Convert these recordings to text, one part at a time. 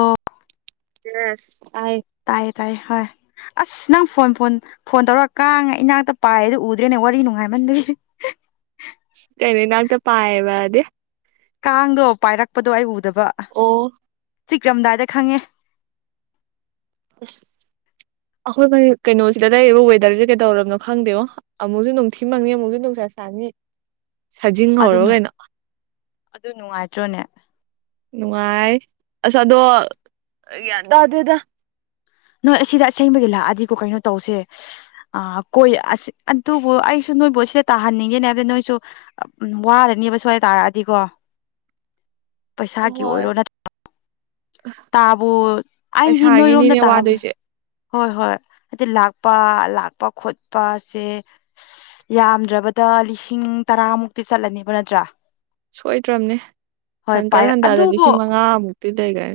ꯑꯣ ꯑ ꯇ ꯇꯥꯏꯌꯦ ꯍꯣꯏ ꯑꯁ ꯅꯪ ꯐꯣꯟ ꯐꯣꯟ ꯐꯣꯟ ꯇꯧꯔꯒ ꯀꯥꯡꯉ ꯏꯅꯥꯛꯇ ꯄꯥꯏꯗꯨ ꯎꯗ꯭ꯔꯦꯅꯦ ꯋꯥꯔꯤ ꯅꯨꯡꯉꯥꯏꯃꯟꯗꯣꯏ ꯆꯅꯤꯅꯥꯛꯇ ꯄꯥꯏꯌꯦꯕꯗꯤ ꯀꯥꯡꯗꯣ ꯄꯥꯏꯔꯛꯄꯗꯣ ꯑꯩ ꯎꯗꯕ ꯑꯣ ꯆꯤꯛꯔꯝꯗꯥꯏꯗ ꯈꯪꯉꯦ ꯑꯁ ꯑꯩꯈꯣꯏ ꯀꯩꯅꯣꯁꯤꯗ ꯂꯩꯔꯤꯕ ꯋꯦꯗꯔꯁꯦ ꯀꯩꯗꯧꯔꯕꯅꯣ ꯈꯪꯗꯦꯣ ꯑꯃꯨꯛꯁꯨ ꯅꯨꯡꯊꯤꯃꯛꯪꯅꯤ ꯑꯃꯨꯛꯁꯨ ꯅꯨꯡꯁꯥ ꯆꯥꯅꯤ ꯁꯥꯖꯤꯡ ꯍꯧꯧꯔꯣ ꯑꯗꯨꯅꯨ ꯀꯩꯅꯣ ꯑꯗꯨ ꯅꯨꯡꯉꯥꯏꯇ꯭ꯔꯣꯅꯦ ꯅꯨꯡꯉꯥꯏ ꯑꯁꯥꯗꯣ ꯌꯥꯗ ꯑꯗꯨꯗ ꯅꯣꯏ ꯑꯁꯤꯗ ꯑꯁꯦꯡꯕꯒꯤ ꯂꯥꯛꯑꯗꯤꯀꯣ ꯀꯩꯅꯣ ꯇꯧꯁꯦ ꯑ ꯀꯣꯏ ꯑ ꯑꯗꯨꯕꯨ ꯑꯩꯁꯨ ꯅꯣꯏꯕꯣꯠ ꯁꯤꯗ ꯇꯥꯍꯟꯅꯤꯡꯉꯦꯅꯦ ꯍꯥꯏꯕꯗꯤ ꯅꯣꯏꯁꯨ ꯎ ꯋꯥꯔꯅꯤꯕ ꯁ꯭ꯋꯥꯏ ꯇꯥꯔꯛꯑꯗꯤꯀꯣ [unintelligible] ꯄꯩꯁꯥꯒꯤ ꯍꯣꯏ ꯑꯣꯏꯔꯣ ꯅꯠꯇ꯭ꯔ ꯇꯥꯕ ꯑꯩꯗꯤ ꯅꯣꯏꯔꯣꯝꯗ ꯄꯩꯁꯥꯒꯤꯅꯤꯅꯦ ꯇꯥꯕ ꯋꯥꯗꯣꯏꯁꯦ ꯍꯣꯏ ꯍꯣꯏ ꯍꯥꯏꯗꯤ ꯂꯥꯛꯄ ꯂꯥꯛꯄ ꯈꯣꯠꯄꯁꯦ ꯌꯥꯝꯗ꯭ꯔꯕꯗ ꯂꯤꯁꯤꯡ ꯇꯔꯥꯃꯨꯛꯇꯤ ꯆꯠꯂꯅꯦꯕ ꯅꯠꯇ꯭ꯔꯥ ꯁꯣꯏꯗ꯭ꯔꯕꯅꯦ ꯍꯣꯏ ꯍꯟꯀꯟ ꯄꯥꯏꯔ ꯍꯟꯗꯥꯗ ꯑꯗꯨꯕꯨ ꯂꯤꯁꯤꯡ ꯃꯉꯥꯃꯨꯛꯇꯤ ꯂꯩꯈꯦ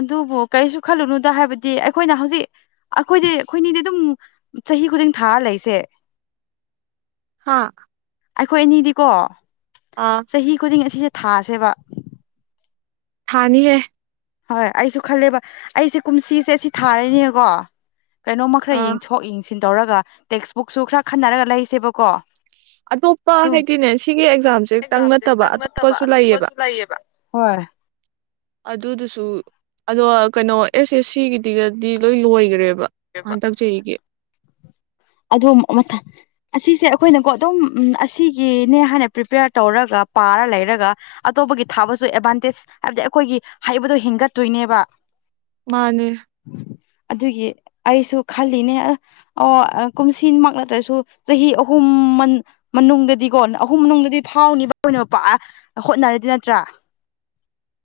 ꯑꯗꯨꯕꯨ ꯀꯔꯤꯁꯨ ꯈꯜꯂꯨꯅꯨꯗ ꯍꯥꯏꯕꯗꯤ ꯑꯩꯈꯣꯏꯅ ꯍꯧꯖꯤꯛ ꯑꯩꯈꯣꯏꯗꯤ ꯑꯩꯈꯣꯏꯅꯤꯗꯤ ꯑꯗꯨꯝ ꯆꯍꯤ ꯈꯨꯗꯤꯡ ꯊꯥꯔ ꯂꯩꯁꯦ ꯍꯥ ꯑꯩꯈꯣꯏ ꯑꯅꯤꯗꯤꯀꯣ ꯑꯥ ꯆꯍꯤ ꯈꯨꯗꯤꯡ ꯑꯁꯤꯁꯦ ꯊꯥꯥꯁꯦꯕ ꯊꯥꯅꯤ ꯍ ꯍꯣꯏ ꯑꯩꯁꯨ ꯈꯜꯂꯦꯕ ꯑꯩꯁꯦ ꯀꯨꯝꯁꯤꯁꯦ ꯑꯁꯤ ꯊꯥꯔꯅꯦꯀꯣ ꯀꯩꯅꯣꯃ ꯈꯔ ꯑꯥ ꯌꯦꯡꯊꯣꯛ ꯌꯦꯡꯁꯤꯟ ꯇꯧꯔꯒ ꯇꯦꯛꯁ ꯕꯨꯛꯁꯨ ꯈꯔ ꯈꯟꯅꯔꯒ ꯂꯩꯁꯦꯕꯀꯣ ꯑꯇꯣꯞꯄ ꯑꯗꯨꯝ ꯍꯥꯏꯗꯤꯅꯦ ꯁꯤꯒꯤ ꯑꯦꯛꯖꯥꯝꯁꯦꯛꯇꯪ ꯅꯠꯇꯕ ꯑꯇꯣꯞꯄꯁꯨ ꯂꯩꯌꯦꯕ ꯍꯣꯏ ꯑꯗꯨꯗꯨꯁꯨ ꯑꯗꯣ ꯀꯩꯅꯣ ꯑꯦꯁ ꯑꯦꯁ ꯁꯤꯒꯤꯗꯤꯒꯗꯤ ꯂꯣꯏ ꯂꯣꯏꯈ꯭ꯔꯦꯕ ꯍꯟꯗꯛ ꯆꯍꯤꯒꯤ ꯑꯗꯨ ꯃꯊꯪ ꯑꯁꯤꯁꯦ ꯑꯩꯈꯣꯏꯅꯀꯣ ꯑꯗꯨꯝ ꯑꯁꯤꯒꯤꯅꯦ ꯍꯥꯏꯅ ꯄ꯭ꯔꯤꯄꯦꯌꯥꯔ ꯇꯧꯔꯒ ꯄꯥꯔ ꯂꯩꯔꯒ ꯑꯇꯣꯞꯄꯒꯤ ꯊꯥꯕꯁꯨ ꯑꯦꯗꯚꯥꯟꯇꯦꯖ ꯍꯥꯏꯕꯗꯤ ꯑꯩꯈꯣꯏꯒꯤ ꯍꯩꯕꯗꯣ ꯍꯤꯡꯒꯠꯇꯣꯏꯅꯦꯕ ꯃꯥꯅꯦ ꯑꯗꯨꯒꯤ ꯑꯩꯁꯨ ꯈꯜꯂꯤꯅꯦ ꯑꯣ ꯀꯨꯝꯁꯤꯃꯛ ꯅꯗ꯭ꯔꯁꯨ ꯆꯍꯤ ꯑꯍꯨꯝ ꯃꯅꯨꯡꯗꯗꯤꯀꯣ ꯑꯍꯨꯝ ꯃꯅꯨꯡꯗꯗꯤ ꯐꯥꯎꯅꯤꯕ ꯀꯩꯅꯣ ꯄ ꯍꯣꯠꯅꯔꯗꯤ ꯅꯠꯇ꯭ꯔꯥ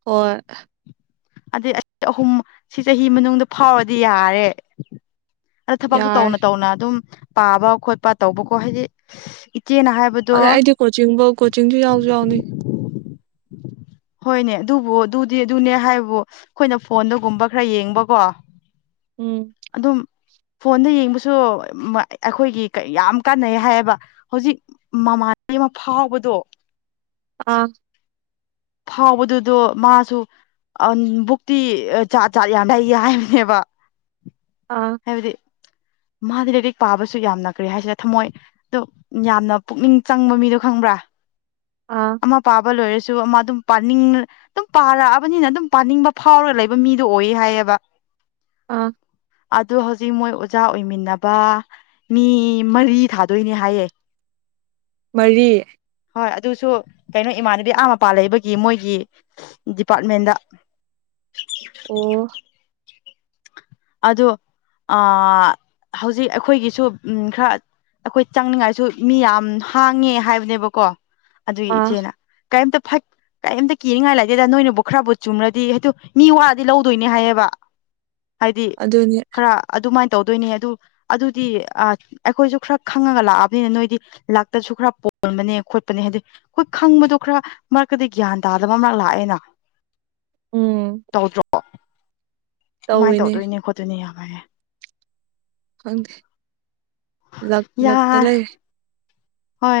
ꯍꯣꯏ ꯑꯗꯨꯗꯩ ꯑꯍꯨꯝ ꯁꯤ ꯆꯍꯤ ꯃꯅꯨꯡꯗ ꯐꯥꯎꯔꯗꯤ ꯌꯥꯔꯦ ꯑꯗ ꯊꯕꯛꯁꯨ ꯌꯥꯔꯦ ꯇꯧꯅ ꯇꯧꯅ ꯑꯗꯨꯝ ꯄꯥꯕ ꯈꯣꯠꯄ ꯇꯧꯕꯀꯣ ꯍꯥꯏꯗꯤ ꯆꯦꯅ ꯍꯥꯏꯕꯗꯣ ꯑꯗꯩ ꯑꯩꯗꯤ ꯀꯣꯆꯤꯡꯕꯨ ꯀꯣꯆꯤꯡꯁꯨ ꯌꯥꯎꯁꯨ ꯌꯥꯎꯅꯤ ꯍꯣꯏꯅꯦ ꯑꯗꯨꯕꯨ ꯑꯗꯨꯗꯤ ꯑꯗꯨꯅꯦ ꯍꯥꯏꯕꯣ ꯑꯩꯈꯣꯏꯅ ꯐꯣꯟꯗꯒꯨꯝꯕ ꯈꯔ ꯌꯦꯡꯕꯀꯣ ꯎꯝ ꯑꯗꯨꯝ ꯐꯣꯟꯗ ꯌꯦꯡꯕꯁꯨ ꯑꯩꯈꯣꯏꯒꯤ ꯌꯥꯝ ꯀꯥꯟꯅꯩ ꯍꯥꯏꯌꯦꯕ ꯍꯧꯖꯤꯛ ꯃꯃꯥꯟ ꯑꯃ ꯐꯥꯎꯕꯗꯣ ꯑꯥ ꯐꯥꯎꯕꯗꯨꯗꯣ ꯃꯥꯁꯨ ꯕꯨꯛꯇꯤ ꯆꯥ ꯆꯥꯠ ꯌꯥꯅꯩꯌꯦ ꯍꯥꯏꯕꯅꯦꯕ ꯑꯥ ꯍꯥꯏꯕꯗꯤ ꯃꯥꯗꯤ ꯂꯥꯏꯔꯤꯛ ꯄꯥꯕꯁꯨ ꯌꯥꯝꯅꯈ꯭ꯔꯦ ꯍꯥꯏꯁꯤꯔ ꯊꯝꯃꯣꯏ ꯑꯣ ꯌꯥꯝꯅ ꯄꯨꯛꯅꯤꯡ ꯆꯪꯕ ꯃꯤꯗꯣ ꯈꯪꯕ꯭ꯔꯥ ꯑꯥ ꯑꯃ ꯃ ꯄꯕ ꯂꯣꯏꯔꯁꯨ ꯨ ꯑꯃ ꯑꯗꯨꯝ ꯄꯥꯅꯤꯡ ꯑꯗꯨꯝ ꯄꯥꯔꯛꯑꯕꯅꯤꯅ ꯑꯗꯨꯝ ꯄꯥꯅꯤꯡꯕ ꯐꯥꯎꯔꯒ ꯂꯩꯕ ꯃꯤꯗꯣ ꯑꯣꯏ ꯍꯥꯏꯌꯦꯕ ꯑꯥ ꯑꯗꯨ ꯍꯧꯖꯤꯛ ꯃꯣꯏ ꯆꯖꯥ ꯑꯣꯏꯃꯤꯟꯅꯕ ꯃꯤ ꯃꯔꯤ ꯊꯥꯗꯣꯏꯅꯦ ꯍꯥꯏꯌꯦ ꯃꯔꯤ ꯍꯣꯏ ꯑꯗꯨꯁꯨ ꯀꯩꯅꯣ ꯏꯃꯥꯟꯅꯕꯤ ꯑꯥ ꯃꯄꯥ ꯂꯩꯕꯒꯤ ꯃꯣꯏꯒꯤ ꯗꯤꯄꯥꯔꯠꯃꯦꯟꯗ [unintelligible] ꯑꯣ ꯑꯣ ꯍꯧꯖꯤꯛ ꯑꯩꯈꯣꯏꯒꯤꯁꯨ ꯈꯔ ꯑꯩꯈꯣꯏ ꯆꯪꯅꯤꯡꯉꯥꯏꯁꯨ ꯃꯤ ꯌꯥꯝ ꯍꯥꯡꯉꯦ ꯍꯥꯏꯕꯅꯦꯕꯀꯣ ꯑꯗꯨꯒꯤ ꯑꯥ ꯏꯆꯦꯅ ꯀꯥꯏꯝꯇ ꯐꯥꯏ ꯀꯔꯤꯝꯇ ꯀꯤꯅꯤꯡꯉꯥꯏ ꯂꯩꯇꯦꯗ ꯅꯣꯏꯅꯕꯨ ꯈꯔꯕꯨ ꯆꯨꯝꯅꯗꯤ ꯍꯥꯏꯗ ꯃꯤ ꯋꯥꯗꯤ ꯂꯧꯗꯣꯏꯅꯦ ꯍꯥꯏꯌꯦꯕ [unintelligible] ꯍꯥꯏꯗꯤ ꯑꯗꯨꯅꯤ ꯈꯔ ꯑꯗꯨꯃꯥꯏꯅ ꯇꯧꯗꯣꯏꯅꯦ ꯑꯗꯨ ꯑꯗꯨꯗꯤ ꯑꯩꯈꯣꯏꯁꯨ ꯈꯔ ꯈꯪꯉꯒ ꯂꯥꯛꯑꯕꯅꯤꯅ ꯅꯣꯏꯗꯤ ꯂꯥꯛꯇꯁꯨ ꯈꯔ ꯌꯣꯟꯕꯅꯦ ꯈꯣꯠꯄꯅꯦ ꯍꯥꯏꯗꯤ ꯑꯩꯈꯣꯏ ꯈꯪꯕꯗꯣ ꯈꯔ ꯃꯔꯛꯇꯗꯤ ꯒ꯭ꯌꯥꯟ ꯇꯥꯗꯕ ꯑꯃꯛ ꯂꯥꯛꯑꯦꯅ ꯎꯝ ꯇꯧꯗ꯭ꯔꯣ ꯁꯨꯃꯥꯏꯅ ꯇꯧꯋꯤꯅꯦ ꯇꯧꯗꯣꯏꯅꯦ ꯈꯣꯠꯇꯣꯏꯅꯦ ꯌꯥꯝ ꯍꯥꯏꯔꯦ ꯈꯪꯗꯦ ꯂꯛ ꯌꯥ ꯂꯛꯇ ꯂꯩꯔꯦ ꯍꯣꯏ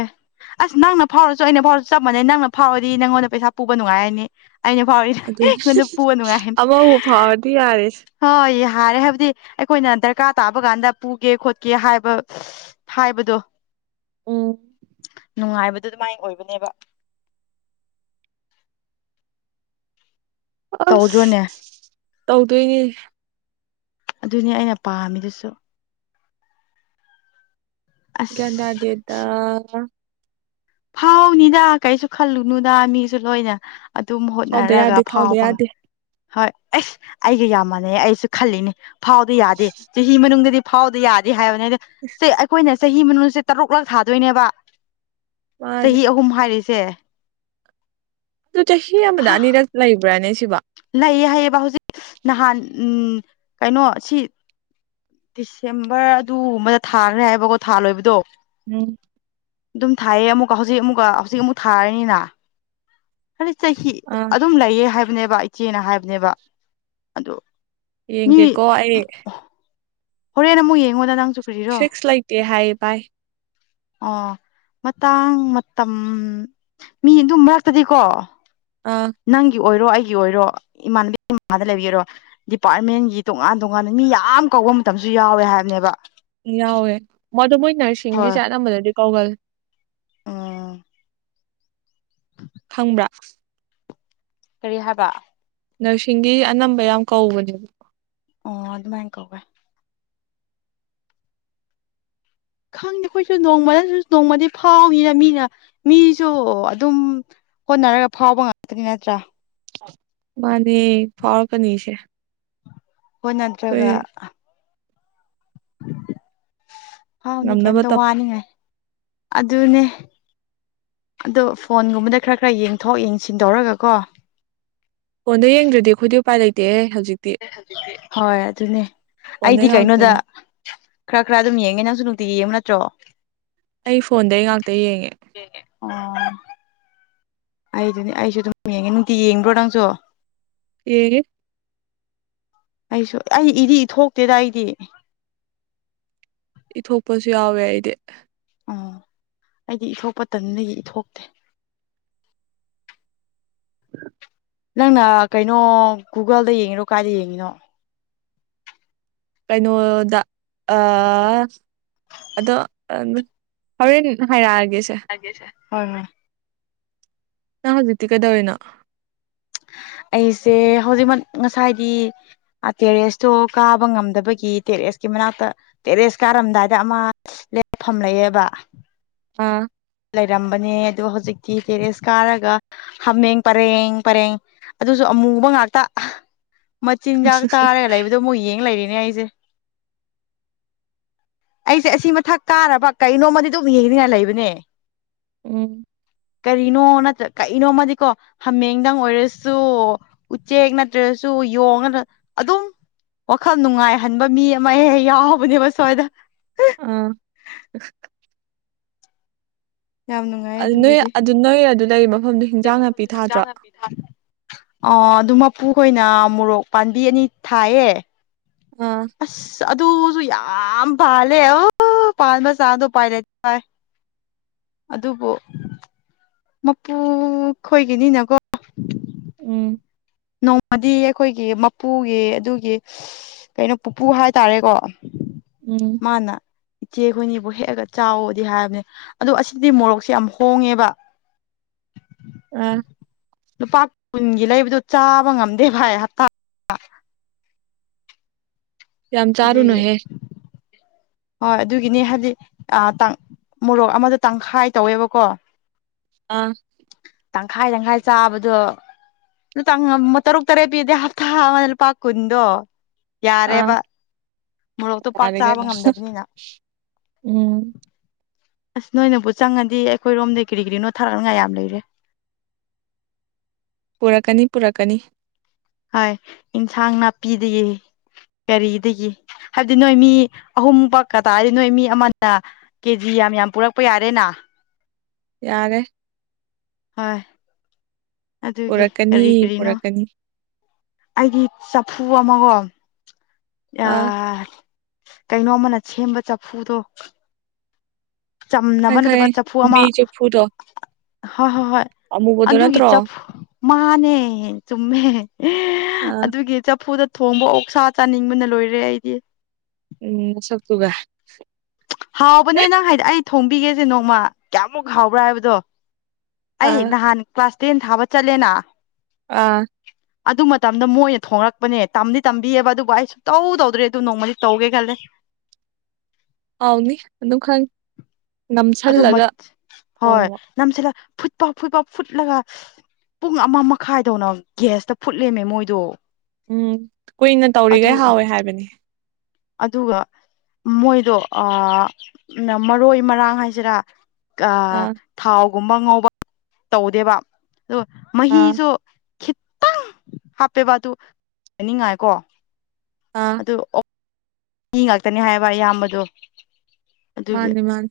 ꯑꯁ ꯅꯪꯅ ꯐꯥꯎꯔꯁꯨ ꯑꯩꯅ ꯐꯥꯎꯔꯁꯨ ꯆꯞ ꯃꯥꯟꯩ ꯅꯪꯅ ꯐꯥꯎꯔꯗꯤ ꯅꯪꯉꯣꯟꯗ ꯄꯩꯁꯥ ꯄꯨꯕ ꯅꯨꯡꯉꯥꯏ ꯔꯅꯤ ꯑꯩꯅ ꯐꯥꯎꯏꯗ ꯑꯗꯨꯅꯤ ꯑꯩꯉꯣꯟꯗ ꯄꯨꯕ ꯅꯨꯡꯉꯥꯏꯅꯤ ꯑꯃꯕꯨ ꯐꯥꯎꯔꯗꯤ ꯌꯥꯔꯦ ꯍꯣꯏ ꯌꯥ ꯌꯥꯔꯦ ꯍꯥꯏꯕꯗꯤ ꯑꯩꯈꯣꯏꯅ ꯗꯔꯀꯥꯔ ꯇꯥꯕ ꯀꯥꯟꯗ ꯄꯨꯒꯦ ꯈꯣꯠꯀꯦ ꯍꯥꯏꯕ ꯍꯥꯏꯕꯗꯣ ꯑꯣ ꯅꯨꯡꯉꯥꯏꯕꯗꯨ ꯑꯗꯨꯃꯥꯏꯅ ꯑꯣꯏꯕꯅꯦꯕ ꯑꯁ ꯇꯧꯗ꯭ꯔꯣꯅꯦ ꯇꯧꯗꯣꯏꯅꯦ ꯑꯗꯨꯅꯤ ꯑꯩꯅ ꯄꯥꯝꯃꯤꯗꯨꯁꯨ ꯑꯁ ꯀꯗꯥꯗꯦꯗ ꯐꯥꯎꯅꯤꯗ ꯀꯩꯁꯨ ꯈꯜꯂꯨꯅꯨꯗ ꯃꯤꯁꯨ ꯂꯣꯏꯅ ꯑꯗꯨꯝ ꯐꯥꯎꯗ ꯍꯣꯠꯅꯔꯒ ꯌꯥꯗꯦ ꯐꯥꯎꯗ ꯐꯥꯎꯕ ꯌꯥꯗꯦ ꯍꯣꯏ ꯑꯩꯁ ꯑꯩꯒ ꯌꯥꯝꯃꯥꯟꯅꯩ ꯑꯩꯁꯨ ꯈꯜꯂꯤꯅꯦ ꯐꯥꯎꯗꯤ ꯌꯥꯗꯦ ꯆꯍꯤ ꯃꯅꯨꯡꯗ ꯗꯤ ꯐꯥꯎꯗꯤ ꯌꯥꯗꯦ ꯍꯥꯏꯕꯅꯤ ꯑꯗ ꯑꯩꯈꯣꯏꯅ ꯆꯍꯤ ꯃꯅꯨꯡꯁꯦ ꯇꯔꯨꯛꯂꯛ ꯊꯥꯗꯣꯏꯅꯦꯕ ꯃꯥꯅꯦ ꯆꯍꯤ ꯑꯍꯨꯝ ꯍꯥꯏꯔꯤꯁꯦ ꯑꯗꯨ ꯆꯍꯤ ꯑꯃꯗ ꯑꯅꯤꯔꯛ ꯂꯩꯕ꯭ꯔꯥꯅꯦ ꯁꯤꯕꯣ ꯍꯥꯏꯌꯦ ꯍꯥꯏꯌꯦꯕ ꯍꯧꯖꯤꯛ ꯅꯍꯥꯟ ꯎ ꯀꯩꯅꯣ ꯁꯤ ꯗꯤꯁꯦꯝꯕꯔ ꯑꯗꯨꯨꯝꯕꯗ ꯊꯥꯈ꯭ꯔꯦ ꯍꯥꯏꯕꯀꯣ ꯊꯥ ꯂꯣꯏꯕꯗꯣ ꯎꯝ ꯑꯗꯨꯝ ꯊꯥꯏꯌꯦ ꯑꯃꯨꯛꯀ ꯍꯧꯖꯤꯛ ꯑꯃꯨꯛꯀ ꯍꯧꯖꯤꯛ ꯑꯃꯨꯛ ꯊꯥꯔꯅꯤꯅ ꯍꯥꯏꯗꯤ ꯆꯍꯤ ꯑꯥ ꯑꯗꯨꯝ ꯂꯩꯌꯦ ꯍꯥꯏꯕꯅꯦꯕ ꯏꯆꯦꯅ ꯍꯥꯏꯕꯅꯦꯕ ꯑ ꯌꯦꯡ ꯒꯦꯀꯣ ꯑꯩ ꯍꯣꯔꯦꯟ ꯅ ꯑꯃꯨꯛ ꯌꯦꯡꯉꯣꯗ ꯅꯪꯁꯨ ꯀꯔꯤꯔꯣ ꯐꯤꯛꯁ ꯂꯩꯇꯦ ꯍꯥꯏꯌꯦ ꯚꯥꯏ ꯑꯣ ꯃꯇꯥꯡ ꯃꯇꯝ ꯃꯤ ꯑꯗꯨ ꯃꯔꯛꯇꯗꯤꯀꯣ ꯑꯥ ꯅꯪꯒꯤ ꯑꯣꯏꯔꯣ ꯑꯩꯒꯤ ꯑꯣꯏꯔꯣ ꯏꯃꯥꯟꯅꯕꯤ ꯗ ꯂꯩꯕꯤꯒꯔꯣ ꯗꯤꯄꯥꯔꯠꯃꯦꯟꯒꯤ ꯇꯣꯉꯥꯟ ꯇꯣꯉꯥꯟ ꯃꯤ ꯌꯥꯝ ꯀꯧꯕ ꯃꯇꯝꯁꯨ ꯌꯥꯎꯋꯦ ꯍꯥꯏꯕꯅꯦꯕ ꯅꯔꯁꯤꯁꯤꯡꯒꯤꯁꯦ ꯍꯣꯏ ꯑꯅꯝꯕꯅꯗꯤ ꯀꯧꯒꯜꯂꯦ ꯎꯝ ꯈꯪꯕ꯭ꯔꯥ ꯀꯔꯤ ꯍꯥꯏꯕ ꯅꯔꯁꯤꯡꯒꯤ ꯑꯅꯝꯕ ꯌꯥꯝ ꯀꯧꯕꯅꯦꯕ ꯑꯣ ꯑꯗꯨꯃꯥꯏꯅ ꯀꯧꯋꯦ ꯈꯪꯅꯤ ꯑꯩꯈꯣꯏꯁꯨ ꯅꯣꯡꯃꯗꯁꯨ ꯅꯣꯡꯃꯗꯤ ꯐꯥꯎꯅꯤꯅ ꯃꯤꯅ ꯃꯤꯁꯨ ꯑꯗꯨꯝ ꯍꯣꯠꯅꯔꯒ ꯐꯥꯎꯕ ꯉꯥꯛꯇꯅꯤ ꯅꯠꯇ꯭ꯔꯥ ꯃꯥꯅꯦ ꯐꯥꯎꯔꯛꯀꯅꯤꯁꯦ ꯍꯣꯠ ꯅꯇ꯭ꯔꯒ ꯑꯩꯈꯣꯏ ꯐꯥꯎꯅꯤ ꯉꯝꯅꯕ ꯀꯩꯝꯇ ꯇꯧ ꯋꯥꯅꯤꯉꯥꯏ ꯑꯗꯨꯅꯦ ꯑꯗꯣ ꯐꯣꯟꯒꯨꯝꯕꯗ ꯈꯔ ꯈꯔ ꯌꯦꯡꯊꯣꯛ ꯌꯦꯡꯁꯤꯟ ꯇꯧꯔꯒꯀꯣ ꯐꯣꯟꯗꯣ ꯌꯦꯡꯗ꯭ꯔꯗꯤ ꯑꯩꯈꯣꯏꯗꯤ ꯎꯄꯥꯏ ꯂꯩꯇꯦꯍꯦ ꯍꯧꯖꯤꯛꯇꯤ ꯍꯣꯏ ꯑꯗꯨꯅꯦ ꯐꯣꯟꯗꯩ ꯑꯩꯗꯤ ꯀꯩꯅꯣꯗ ꯉꯥꯛꯇꯅꯤ ꯈꯔ ꯈꯔ ꯑꯗꯨꯝ ꯌꯦꯡꯉꯦ ꯅꯪꯁꯨ ꯅꯨꯡꯇꯤ ꯌꯦꯡꯉꯨ ꯅꯠꯇ꯭ꯔꯣ ꯑꯩ ꯐꯣꯟꯗꯩ ꯉꯥꯛꯇ ꯌꯦꯡꯉꯦ ꯑꯩꯗꯤ ꯑꯩꯁꯨ ꯑꯗꯨꯝ ꯌꯦꯡꯉꯦ ꯅꯨꯡꯇꯤ ꯌꯦꯡꯕ꯭ꯔꯣ ꯅꯪꯁꯨ ꯌꯦꯡꯉꯦ ꯑꯩꯁꯨ ꯑꯩ ꯏꯗꯤ ꯏ ꯊꯣꯛꯇꯦꯗ ꯑꯩꯗꯤ ꯥꯏꯊꯣꯛꯄꯁꯨ ꯌꯥꯎꯋꯦ ꯑꯩꯗꯤ ꯑꯣ ꯑꯩꯗꯤ ꯏꯊꯣꯛꯄ ꯇꯟꯅꯤ ꯏꯊꯣꯛꯇꯦ ꯅꯪꯅ ꯀꯩꯅꯣ ꯒꯨꯒꯜꯗ ꯌꯦꯡꯉꯤꯔꯣ ꯀꯥꯏꯗ ꯌꯦꯡꯉꯤꯅꯣ ꯀꯩꯅꯣꯗ ꯑ ꯑꯗꯣ ꯇꯟꯕꯅꯤ ꯍꯣꯔꯦꯟ ꯍꯥꯏꯔꯛꯑꯒꯦ ꯒꯤꯁ‌ꯦ ꯍꫭꯏ ꯍꯣꯏ ꯅꯪ ꯍꯧꯖꯤꯛꯇꯤ ꯀꯩꯗꯧꫪꯤꯅꯣ ꯑꯩꯁꯦ ꯍꯧꯖꯤꯛꯃꯛ ꯉꯁꯥꯏꯗꯤ ꯇꯦꯔꯦꯁꯇꯣ ꯀꯥꯕ ꯉꯝꯗꯕꯒꯤ ꯇꯦꯔꯦꯁ ꯃꯅꯥꯛꯇ ꯇꯦꯔꯦꯁ ꯀꯥꯔꯝꯗꯥꯏꯗ ꯑꯃ ꯂꯦꯞꯐꯝ ꯂꯩꯑꯕ ꯑꯥ ꯂꯩꯔꯝꯕꯅꯦ ꯑꯗꯣ ꯍꯧꯖꯤꯛꯇꯤ ꯇꯦꯔꯦꯁ ꯀꯥꯔꯒ ꯍꯥꯃꯦꯡ ꯄꯔꯦꯡ ꯄꯔꯦꯡ ꯑꯗꯨꯁꯨ ꯑꯃꯨꯕ ꯉꯥꯛꯇ ꯃꯆꯤꯟꯖꯥꯛ ꯆꯥꯔꯒ ꯂꯩꯕꯗꯣ ꯃꯣꯏ ꯌꯦꯡꯉ ꯂꯩꯔꯤꯅꯤ ꯑꯩꯖ‌ꯦ ꯑꯩꯁꯦ ꯑꯁꯤ ꯃꯊꯛ ꯀꯥꯔꯕ ꯀꯩꯅꯣꯝꯃꯗꯤ ꯑꯗꯨꯝ ꯌꯦꯡꯅꯤꯡꯉꯥꯏ ꯂꯩꯕꯅꯦ ꯎꯝ ꯀꯔꯤꯅꯣ ꯅꯠꯇ꯭ꯔ ꯀꯔꯤꯅꯣꯃꯗꯤꯀꯣ ꯍꯥꯃꯦꯡꯗꯪ ꯑꯣꯏꯔꯁ ꯁꯨ ꯎꯆꯦꯛ ꯅꯠꯇ꯭ꯔꯁꯨ ꯌꯣꯡ ꯅꯇ꯭ꯔ ꯑꯗꯨꯝ ꯋꯥꯈꯜ ꯅꯨꯡꯉꯥꯏꯍꯟꯕ ꯃꯤ ꯑꯃ ꯍꯦꯛ ꯍꯦꯛ ꯌꯥꯎꯕꯅꯦꯕ ꯁ꯭ꯋꯥꯏꯗ ꯑꯥ ꯌꯥꯝ ꯑꯗꯨ ꯅꯣꯏ ꯑꯗꯨ ꯅꯣꯏ ꯑꯗꯨ ꯂꯩꯕꯣ ꯃꯐꯝꯗꯨ ꯍꯤꯖꯥꯡ ꯅꯥꯄꯤ ꯑ ꯑꯗꯨ ꯃꯞ ꯄꯨꯈꯣꯏꯅ ꯃꯣꯔꯣꯛ ꯄꯥꯝꯕꯤ ꯑꯅꯤ ꯊꯥꯏꯌꯦ ꯑꯥ ꯑꯁ ꯑꯗꯨꯁꯨ ꯌꯥ‌ꯝ ꯑꯝ ꯄꯜꯂ‌ꯦ ꯆꯥꯡꯗꯣ ꯄꯥꯏꯂꯥꯏ ꯑꯗꯨꯕꯨ ꯃꯄꯨ ꯈꯣꯏꯒꯤꯅꯤꯅꯀꯣ ꯎꯝ ꯅꯣꯡꯃꯗꯤ ꯑꯩꯈꯣꯏꯒꯤ ꯃꯄꯨꯒꯤ ꯑꯗꯨꯒꯤ ꯀꯩꯅꯣ ꯄꯨꯄꯨ ꯍꯥꯏꯇꯥꯔꯦꯀꯣ ꯎꯝ ꯃꯥꯅ ꯏꯆꯦ ꯈꫭꯏꯅꯤꯕꯨ ꯍꯦꯛꯑꯒ ꯆꯥꯎꯑꯣꯗꯤ ꯍꯥꯏꯕꯅꯦ ꯑꯗꯣ ꯑꯁꯤꯗꯤ ꯃꯣꯔꯣꯛꯁꯦ ꯌꯥꯝ ꯍꯣꯡꯉꯦꯕ ꯎꯝ ꯂꯨꯄꯥ ꯀꯨꯟꯒꯤ ꯂꯩꯕꯗꯣ ꯆꯥꯕ ꯉꯝꯗꯦ ꯚꯥꯏ ꯍꯞꯇꯥ ꯌꯥꯝ ꯆꯥꯔꯨꯅꯨ ꯑꯗꯨꯒꯤ ꯍꯦ ꯍꯣꯏ ꯑꯗꯨꯒꯤꯅꯤ ꯍꯥꯗꯤ ꯑ ꯇꯥꯡ ꯃꯣꯔꯣꯛ ꯑꯃꯗ ꯇꯪꯈꯥꯏ ꯇꯧꯋꯦꯕꯀꯣ ꯑꯥ ꯇꯪꯈꯥꯏ ꯇꯪꯈꯥꯏ ꯆꯥꯕꯗꯣ ꯑꯗꯨ ꯇꯥꯡ ꯉꯝꯃꫭ ꯇꯔꯨꯛ ꯇꯔꯦꯠ ꯄꯤꯗꯦ ꯍꯞꯇꯥ ꯑꯃꯗ ꯂꯨꯄꯥ ꯀꯨꯟꯗꯣ ꯑꯥ ꯌꯥꯔꯦꯕ ꯃꯣꯔꯣꯛꯇꯣ ꯄꯥꯛ ꯌꯥꯔꯦ ꯆꯥꯕ ꯀꯩꯅꯣ ꯉꯝꯗꯕ ꯎꯝ ꯑꯁ ꯅꯣꯏꯅꯕꯨ ꯆꯪꯉꯗꯤ ꯑꯩꯈꯣꯏꯔꯣꯝꯗꯤ ꯀꯔꯤ ꯀꯔꯤꯅꯣ ꯊꯥꯔꯛꯅꯤꯉꯥꯏ ꯌꯥꯝ ꯂꯩꯔꯦ ꯄꯨꯔꯛꯀꯥꯅꯤ ꯄꯨꯔꯛꯀꯥꯅꯤ ꯍꯣꯏ ꯏꯤꯟꯁꯥꯡ ꯅꯥꯄꯤꯗꯤ ꯀꯔꯤꯗꯒꯤ ꯍꯥꯏꯕꯗꯤ ꯅꯣꯏ ꯃꯤ ꯑꯍꯨꯝꯕꯛ ꯄꯗꯥꯏꯗ‌ꯤ ꯅꯣꯏ ꯃꯤ ꯑꯃꯅ ꯀꯦꯖꯤ ꯌꯥꯝ ꯌꯥꯝ ꯄꯨꯔꯛꯄ ꯌꯥꯔꯦꯅ ꯌꯥꫪ‌ꯦ ꯍꯣꯏ ꯑꯗꯨꯒꯤ ꯄꯨꯔꯛꯀꯅꯤ ꯀꯔꯤ ꯀꯔꯤꯅꯣ ꯄꯨꯔꯛꯀꯅꯤ ꯑꯩꯗꯤ ꯆꯐꯨ ꯑꯃꯒꯣ ꯑ ꯑꯥ ꯀꯩꯅꯣ ꯑꯃꯅ ꯁꯦꯝꯕ ꯆꯐꯨꯗꯣ ꯆꯝꯅꯃꯥ ꯈꯪꯉꯦ ꯈꯪꯉꯦ ꯅꯠꯇꯕ ꯆꯐꯨ ꯑꯃ ꯅꯨꯡꯕꯤ ꯆꯐꯨꯗꯣ ꯍꯣꯏ ꯍꯣꯏ ꯍꯣꯏ ꯑꯃꯨꯕꯗꯣ ꯑꯗꯨꯒꯤ ꯅꯠꯇ꯭ꯔꯣ ꯆꯐꯨ ꯃꯥꯅꯦ ꯆꯨꯝꯃꯦ ꯑꯦ ꯑꯥ ꯑꯗꯨꯒꯤ ꯆꯐꯨꯗ ꯊꯣꯡꯕ ꯑꫭꯛꯁꯥ ꯆꯥꯅꯤꯡꯕꯅ ꯂꯣꯏꯔꯦ ꯑꯩꯗꯤ ꯎꯝ ꯁꯛ ꯇꯨꯒ ꯍꯥꯎꯕꯅꯦ ꯅꯪ ꯍꯥꯏꯗꯤ ꯑꯩ ꯊꯣꯡꯕꯤꯒꯦꯁꯦ ꯅꯣꯡꯃ ꯀꯌꯥꯃꯨꯛ ꯍꯥꯎꯕ꯭ꯔꯥ ꯍꯥꯏꯕꯗꯣ ꯑꯩ ꯑꯥ ꯅꯍꯥꯟ ꯀ꯭ꯂꯥꯁ ꯇꯦꯟ ꯊꯥꯕ ꯆꯠꯂꯦꯅ ꯑꯥ ꯑꯗꯨ ꯃꯇꯝꯗ ꯃꯣꯏ ꯑꯣꯏꯅ ꯊꯣꯡꯂꯛꯄꯅꯦ ꯇꯝꯗꯤ ꯇꯝꯕꯤꯑꯕ ꯑꯗꯨꯕꯨ ꯑꯩ ꯁꯨꯛꯇꯧ ꯇꯧꯗ꯭ꯔꯦ ꯑꯗꯨ ꯅꯣꯡꯃꯗꯤ ꯇꯧꯒꯦ ꯈꯜꯂꯦ ꯑꯥꯎꯅꯤ ꯑꯗꯨ ꯈꯪ ꯑꯗꯨ ꯃ ꯍꯣꯏ ꯅꯝꯁꯂ ꯐꯨꯠꯄ ꯐꯨꯠꯄ ꯐꯨꯠꯂꯒ ꯄꯨꯡ ꯑꯃ ꯃꯈꯥꯏꯗꯧꯅ ꯒ꯭ꯌꯥꯁꯇ ꯐꯨꯠꯂꯃꯦ ꯃꯣꯏꯗꯣ ꯎꯝ ꯀꯨꯏꯅ ꯑꯗꯨ ꯇꯧꯔꯤꯈꯩ ꯍꯥꯎꯋꯦ ꯍꯥꯏꯕꯅꯤ ꯑꯗꯨꯒ ꯃꯣꯏꯗꯣ ꯃꯔꯣꯏ ꯃꯔꯥꯡ ꯍꯥꯏꯁꯤꯔꯥ ꯑꯥ ꯊꯥꯎꯒꯨꯝꯕ ꯉꯧꯕ ꯇꯧꯗꯦꯕ ꯑ ꯑꯥ ꯃꯍꯤꯁꯨ ꯈꯤꯇꯪ ꯍꯥꯞꯄꯦꯕ ꯑꯗꯨ ꯍꯥꯏꯅꯤꯡꯉꯥꯏꯀꯣ ꯑꯥ ꯑꯗꯨ ꯃꯤ ꯉꯥꯛꯇꯅꯤ ꯍꯥꯏꯕ ꯏꯌꯥꯝꯕꯗꯣ ꯃꯥꯅꯦ ꯃꯥꯅꯤ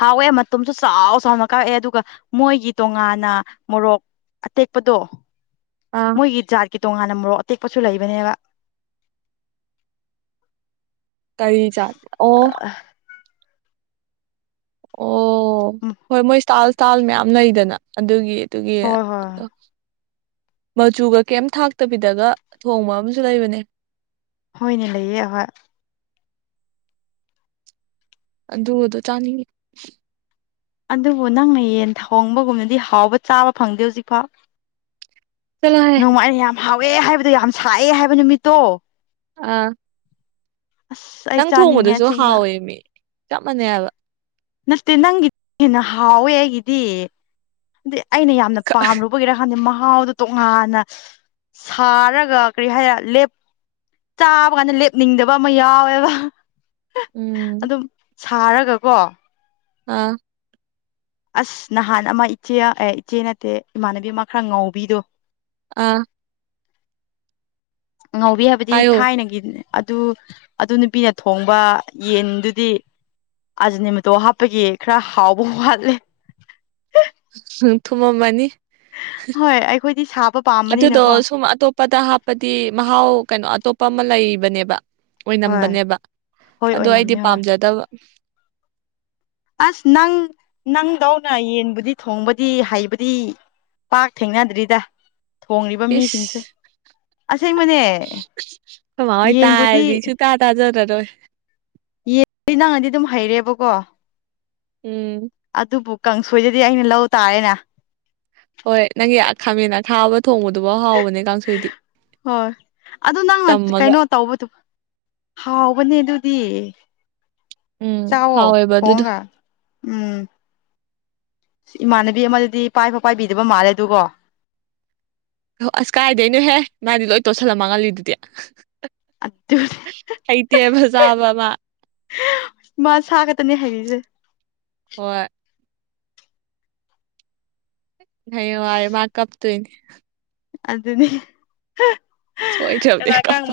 ꯍꯥꯎꯑꯦ ꯃꯇꯨꯝꯁꯨ ꯆꯥꯎ ꯆꯥꯎꯅ ꯀꯥꯛꯑꯦ ꯑꯗꯨꯒ ꯃꯣꯏꯒꯤ ꯇꯣꯉꯥꯟꯅ ꯃꯣꯔꯣꯛ ꯑꯇꯦꯛꯄꯗꯣ ꯑꯥ ꯃꯣꯏꯒꯤ ꯖꯥꯠꯀꯤ ꯇꯣꯉꯥꯟꯅ ꯃꯣꯛ ꯑꯇꯦꯛꯄꯁꯨ ꯂꯩꯕꯅꯦꯕ ꯀꯔꯤ ꯆꯥꯗ ꯑꯣ ꯑꯣ ꯍꯣꯏ ꯃꯣꯏ ꯏꯁꯇꯥꯥꯏꯜ ꯏꯁꯇꯥꯥꯏꯜ ꯃꯌꯥꯝ ꯂꯩꯗꯅ ꯑꯗꯨꯒꯤ ꯑꯗꯨꯒꯤ ꯍꯣꯏ ꯍꯣꯏ ꯃꯆꯨꯒ ꯀꯩꯝ ꯊꯥꯛꯇꯕꯤꯗꯒ ꯊꯣꯡꯕ ꯑꯃꯁꯨ ꯂꯩꯕꯅꯦ ꯍꯣꯏꯅꯦ ꯂꯩꯌꯦ ꯍꯣꯏ ꯑꯗꯨ ꯑꯗꯨꯣ ꯆꯥꯅꯤꯡꯉꯤ ꯑꯗꯨꯕꯨ ꯅꯪꯅ ꯌꯦꯟ ꯊꯣꯡꯕꯒꯨꯝꯅꯗꯤ ꯍꯥꯎꯕ ꯆꯥꯕ ꯐꯪꯗꯦ ꯍꯧꯖꯤꯛꯐꯥꯎ ꯆꯂꯣ ꯍꯥꯏꯦ ꯍꯥꯎꯑꯦ ꯍꯥꯏꯕꯗꯨꯣ ꯌꯥꯝ ꯁꯥꯏꯑꯦ ꯍꯥꯏꯕ ꯅꯨꯃꯤꯠꯇꯣ ꯑꯥ ꯑꯁ ꯑꯩ ꯅꯪ ꯆꯥꯅꯤꯡꯉꯦ ꯊꯣꯡꯕꯗꯨꯁꯨ ꯑꯁꯦꯡꯕ ꯍꯥꯎꯋꯦ ꯃꯤ ꯆꯞ ꯃꯥꯟꯅꯩ ꯍꯥꯏꯕ ꯅꯠꯇꯦ ꯅꯪꯒꯤꯗꯤꯟꯅ ꯍꯥꯎꯋꯦ ꯑꯩꯒꯤꯗꯤ ꯑꯗꯨꯗꯤ ꯑꯩꯅ ꯌꯥꯝꯅ ꯄꯥꯝꯂꯨꯕꯒꯤꯔꯥ ꯈꯥꯟꯗꯤ ꯃꯍꯥꯛ ꯃꯍꯥꯎꯗꯣ ꯇꯣꯉꯥꯟꯅ ꯁꯥꯔꯒ ꯀꯔꯤ ꯍꯥꯏꯔ ꯂꯦꯞ ꯆꯥꯕ ꯀꯥꯟꯗ ꯂꯦꯞꯅꯤꯡꯗꯕ ꯑꯃ ꯌꯥꯎꯋꯦꯕ ꯎꯝ ꯑꯗꯨꯝ ꯁꯥꯔꯒꯀꯣ ꯑꯥ ꯑꯁ ꯅꯍꯥꯟ ꯑꯃ ꯏꯆꯦ ꯑꯦ ꯏꯆꯦ ꯅꯠꯇꯦ ꯏꯃꯥꯟꯅꯕꯤ ꯑꯃ ꯈꯔ ꯉꯥꯎꯕꯤꯗꯣ ꯑꯥ ꯉꯥꯎꯤ ꯍꯥꯏꯕꯗꯤ ꯍꯥꯏꯌꯣ ꯊꯥꯏꯅꯒꯤ ꯑꯗꯨ ꯑꯗꯨ ꯅꯨꯄꯤꯅ ꯊꯣꯡꯕ ꯌꯦꯟꯗꯨꯗꯤ ꯑꯥꯖꯅꯦ ꯃꯇꯇꯣ ꯍꯥꯞꯄꯒꯤ ꯈꯔ ꯍꯥꯎꯕ ꯋꯥꯠꯂꯦ ꯊꯨꯃ ꯃꯅꯤ ꯍꯣꯏ ꯑꯩꯈꯣꯏꯗꯤ ꯁꯥꯕ ꯑꯗꯨꯗꯣ ꯄꯥꯝꯕꯅꯤꯅꯀꯣ ꯁꯨꯝ ꯑꯇꯣꯞꯄꯗ ꯍꯥꯞꯄꯗꯤ ꯃꯍꯥꯎ ꯀꯩꯅꯣ ꯑꯇꯣꯞ ꯑꯄ ꯑꯃ ꯂꯩꯕꯅꯦꯕ ꯍꯣꯏ ꯑꯣꯏꯅꯝꯕꯅꯦꯕ ꯍꯣꯏ ꯑꯗꯣ ꯑꯩꯗꯤ ꯑꯣꯏꯅꯝꯅꯤ ꯍꯣꯏ ꯄꯥꯝꯖꯗꯕ ꯑꯁ ꯅꯪ ꯅꯪꯗꯧꯅ ꯌꯦꯟꯕꯨꯗꯤ ꯊꯣꯡꯕꯗꯤ ꯍꯩꯕꯗꯤ ꯄꯥꯛ ꯊꯦꯡꯅꯗ꯭ꯔꯤꯗ ꯊꯣꯡꯉꯕ ꯃꯤꯁꯤꯡꯁꯦ ꯑꯁꯦꯡꯕꯅꯦ ꯣꯏ ꯌꯦꯟꯕꯨꯗꯤ ꯇꯥꯏꯁꯨꯨ ꯇꯥ ꯇꯥꯖ ꯇꯔꯣ ꯌꯦ ꯅꯪꯅꯗꯤ ꯑꯗꯨꯝ ꯍꯩꯔꯦꯕꯀꯣ ꯎꯝ ꯑꯗꯨꯕꯨ ꯀꯥꯡꯁꯣꯏꯗꯗꯤ ꯑꯩꯅ ꯂꯧ ꯇꯥꯔꯦꯅꯦ ꯍꯣꯏ ꯅꯪꯒꯤ ꯈꯥꯃꯦꯟ ꯈꯥꯕ ꯍꯣꯏ ꯑꯗꯨ ꯅꯪꯅ ꯆꯝꯃꯒ ꯀꯩꯅꯣ ꯇꯧꯕꯗꯨ ꯍꯥꯎꯅꯦ ꯗꯤ ꯎꯝ ꯆꯥꯎꯋꯣ ꯍꯥꯎꯋꯦꯕ ꯑꯗꯨꯗꯣ ꯊꯣꯡꯒ ꯎꯝ ꯏꯃꯥꯟꯅꯕꯤ ꯑꯃꯗꯗꯤ ꯏ ꯄꯥꯏꯕ ꯄꯥꯏꯕꯤꯗꯕ ꯃꯥꯜꯂꯦ ꯑꯗꯨꯒꯣ ꯑꯣ ꯑꯁ ꯀꯥꯏꯗ ꯑꯩꯅꯣꯍꯦ ꯃꯥꯗꯤ ꯂꯣꯏ ꯇꯣꯠꯁꯜꯂꯝ ꯃꯥꯡꯍꯜꯂꯤꯗꯨꯗꯤ ꯑꯗꯨ ꯑꯇꯦ ꯐꯖꯥꯕ ꯑꯃ ꯃꯥꯁ ꯍꯥꯒꯇꯅꯤ ꯍꯥꯏꯒꯤꯁꯦ ꯍꯣꯏ ꯅꯔ ꯃꯥ ꯀꯞ ꯇ ꯑꯗꯨꯅꯦ ꯁꯣꯏ ꯆꯕꯗꯤ ꯀꯄ